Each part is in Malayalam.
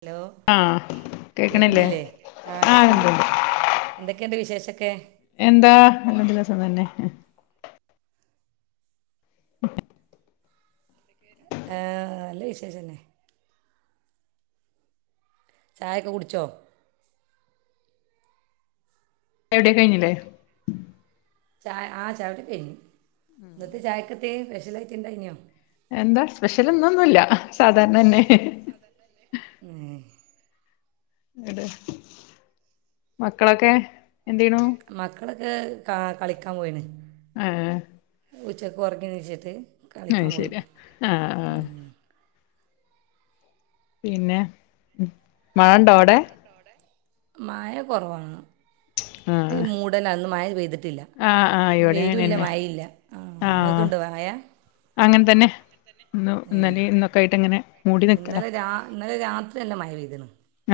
ഹലോ ആഹ് കേക്കണില്ലേ കേക്ക്ന്നില്ലേ ആഹ് കേക്ക്ണ്ട് എന്തൊക്കെയുണ്ട് വിശേഷക്കെ? എന്താ നല്ല ദിവസം തന്നെ [inaudible] ആഹ് നല്ല വിശേഷം തന്നെ ചായൊക്കെ കുടിച്ചോ? അവിടെ കഴിഞ്ഞില്ലേ? ചായ ആഹ് ചായുടിക്കെ കഴിഞ്ഞു ഇന്നത്തെ ചായക്കത്തെ സ്പെഷ്യലായിറ്റ് ഉണ്ടായിനോ? എന്താ സ്പെഷ്യൽ ന്നൊന്നുല്ല സാധാരണന്നെ അതെന്നെ ഉംഹ് മക്കളൊക്കെ എന്തെയ്യ്ണു? മക്കളൊക്കെ ക കളിക്കാൻ പോയിണ് ആഹ് ഉച്ചക്ക് ഒറങ്ങി നീച്ചിട്ട് കളിക്കാൻ അത് പോയി. ശരി ആഹ് ആഹ് പിന്നെ മഴണ്ടോ അവടെ? മഴ കൊറവാ ഇന്ന് ആഹ് ഒരു മൂടലാ ഇന്ന് മഴ പെയ്തിട്ട ട്ടില്ല ആഹ് ആഹ് ഇവിടെ അങ്ങനെ വെയിലുല്ല, തന്നെയാ മഴിയില്ല. ഇങ്ങക്കുണ്ടോ മഴ? അങ്ങൻ തന്നെ. ഇന്ന് ഏ ഇന്നലിം ഇന്നൊക്കെ ആയിട്ട് ഇങ്ങനെ മൂടി നിക്കലാ. ഇന്നലെ രാ ഇന്നലെ രാത്രി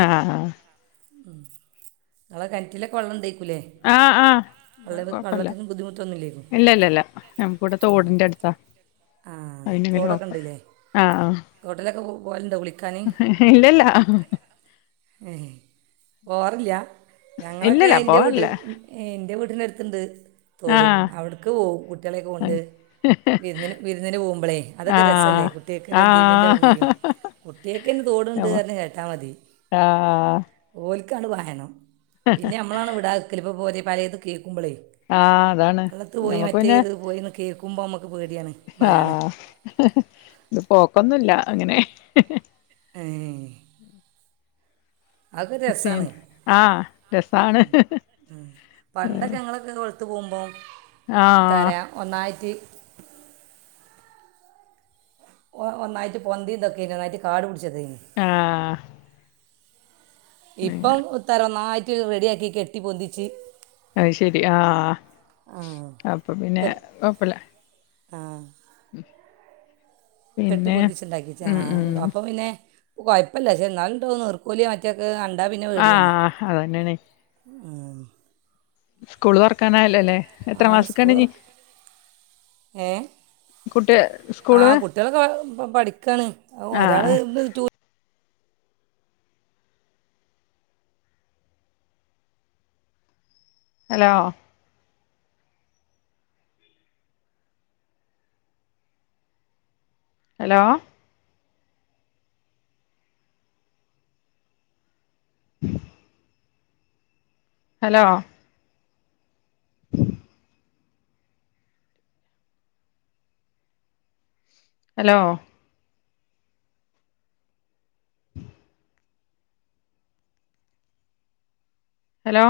ആഹ് ആഹ് ഇങ്ങളെ കെണ്റ്റിലൊക്കെ വെള്ളം ഇണ്ടേക്കുല്ലേ? ആഹ് ആഹ് കൊഴപ്പല്ല. ബുദ്ധിമുട്ടൊന്നുമില്ലേക്കും ഇല്ല ഇല്ല ഇല്ല നമ്മക്ക് ഇവടെ തോടിന്റെ അട്ത്താ. ആ അയിന് വല്ല്യ തോടൊക്കെ കൊഴപ്പ ഉണ്ടല്ലേ ആഹ് ആഹ് തോട്ടിലൊക്കെ പോവ പോവലുണ്ടോ? കുളി ഇല്ലല്ല. ഏഹേ പോവാറില്ല്യ? ഞങ്ങളൊക്കെ ഇല്ലല്ല എന്റെ വീട്ടില് പോവാറില്ല ഏഹേ എന്റെ വീട്ടിനടുത്ത്ണ്ട്. തോട് ആഹ് അവിട്ക്ക് പോവും കുട്ടിയളെക്കെ കൊണ്ട്. വിരുന്നിന് വിരുന്നിന് പോകുമ്പളേ. അതൊക്കെ ആഹ് രസല്ലേ? കുട്ടിയേക്കൊരു എൻജോയ്മെന്റ് ആകും ആഹ് ചെയ്യും. കുട്ടിയൊക്കെന്നെ തോടുണ്ട് പറഞ്ഞു കേട്ടാ മതി. ആഹാ ഓല്ക്കാണ്ട് പായണം. പിന്നെ നമ്മളാണ് വിടാതക്കല്. ഇപ്പോ പോരെ പലേതും കേൾക്കുമ്പളേ? ആഹ് അതാണ് വള്ളത്ത് പോയി, ഞമ്മക്ക് മറ്റേ പിന്നെ ഇത് പോയിന്ന് കേൾക്കുമ്പോ അമ്മക്ക് പേടിയാണ്. ഭയമാണ് ആഹ് ഇത് പോക്കൊന്നുല്ല അങ്ങനെ. ഏഹേ അതൊരു രസാണ്. പിന്നെ ആഹ് രസാണ് പണ്ടൊക്കെ ഞങ്ങളൊക്കെ. കൊള് ത്ത് പോവുമ്പോം. ആഹ് എത്തരാ ഒന്നായിറ്റ് ഓ ഒന്നായിട്ട് പൊന്തിം ഇതെക്കേന്ന്. ഒന്നായിട്ട് കാട് പുടിച്ചത് ആഹ് ഇപ്പം പിന്നെ തറ ഒന്നായിട്ട് റെഡിയാക്കി കെട്ടി പൊന്തിച്ച് അഹ്ശരി ആഹ് ആ ആഹ് അപ്പൊ പിന്നെ കൊഴപ്പല്ല ആഹ് ഉം കെട്ടി പിന്നെ പൊന്തിച്ച് ഇണ്ടാക്കിച്ച് ഉം ആഹ് അപ്പം പിന്നെ കൊഴപ്പല്ല. പക്ഷേ ഇന്നാലുണ്ടാവും നിർ കോലി [unintelligible] കണ്ടാ പിന്നെ പേടിയണേ ആഹ് അതന്നെയാണെ ആഹ് ആഹ് ഉം സ്കൂള് തൊർക്കാനായല്ലോലേ? എത്രാം ക്ലാസ്ക്കാണ് ഇഞ്? ഏഹേ കുട്ട് ആഹ് കുട്ട്യോളൊക്കെ ഇബടെ പഠിക്കാണ്. ഒരാള് ആഹ് ഇന്ന് hello hello hello [inaudible] hello hello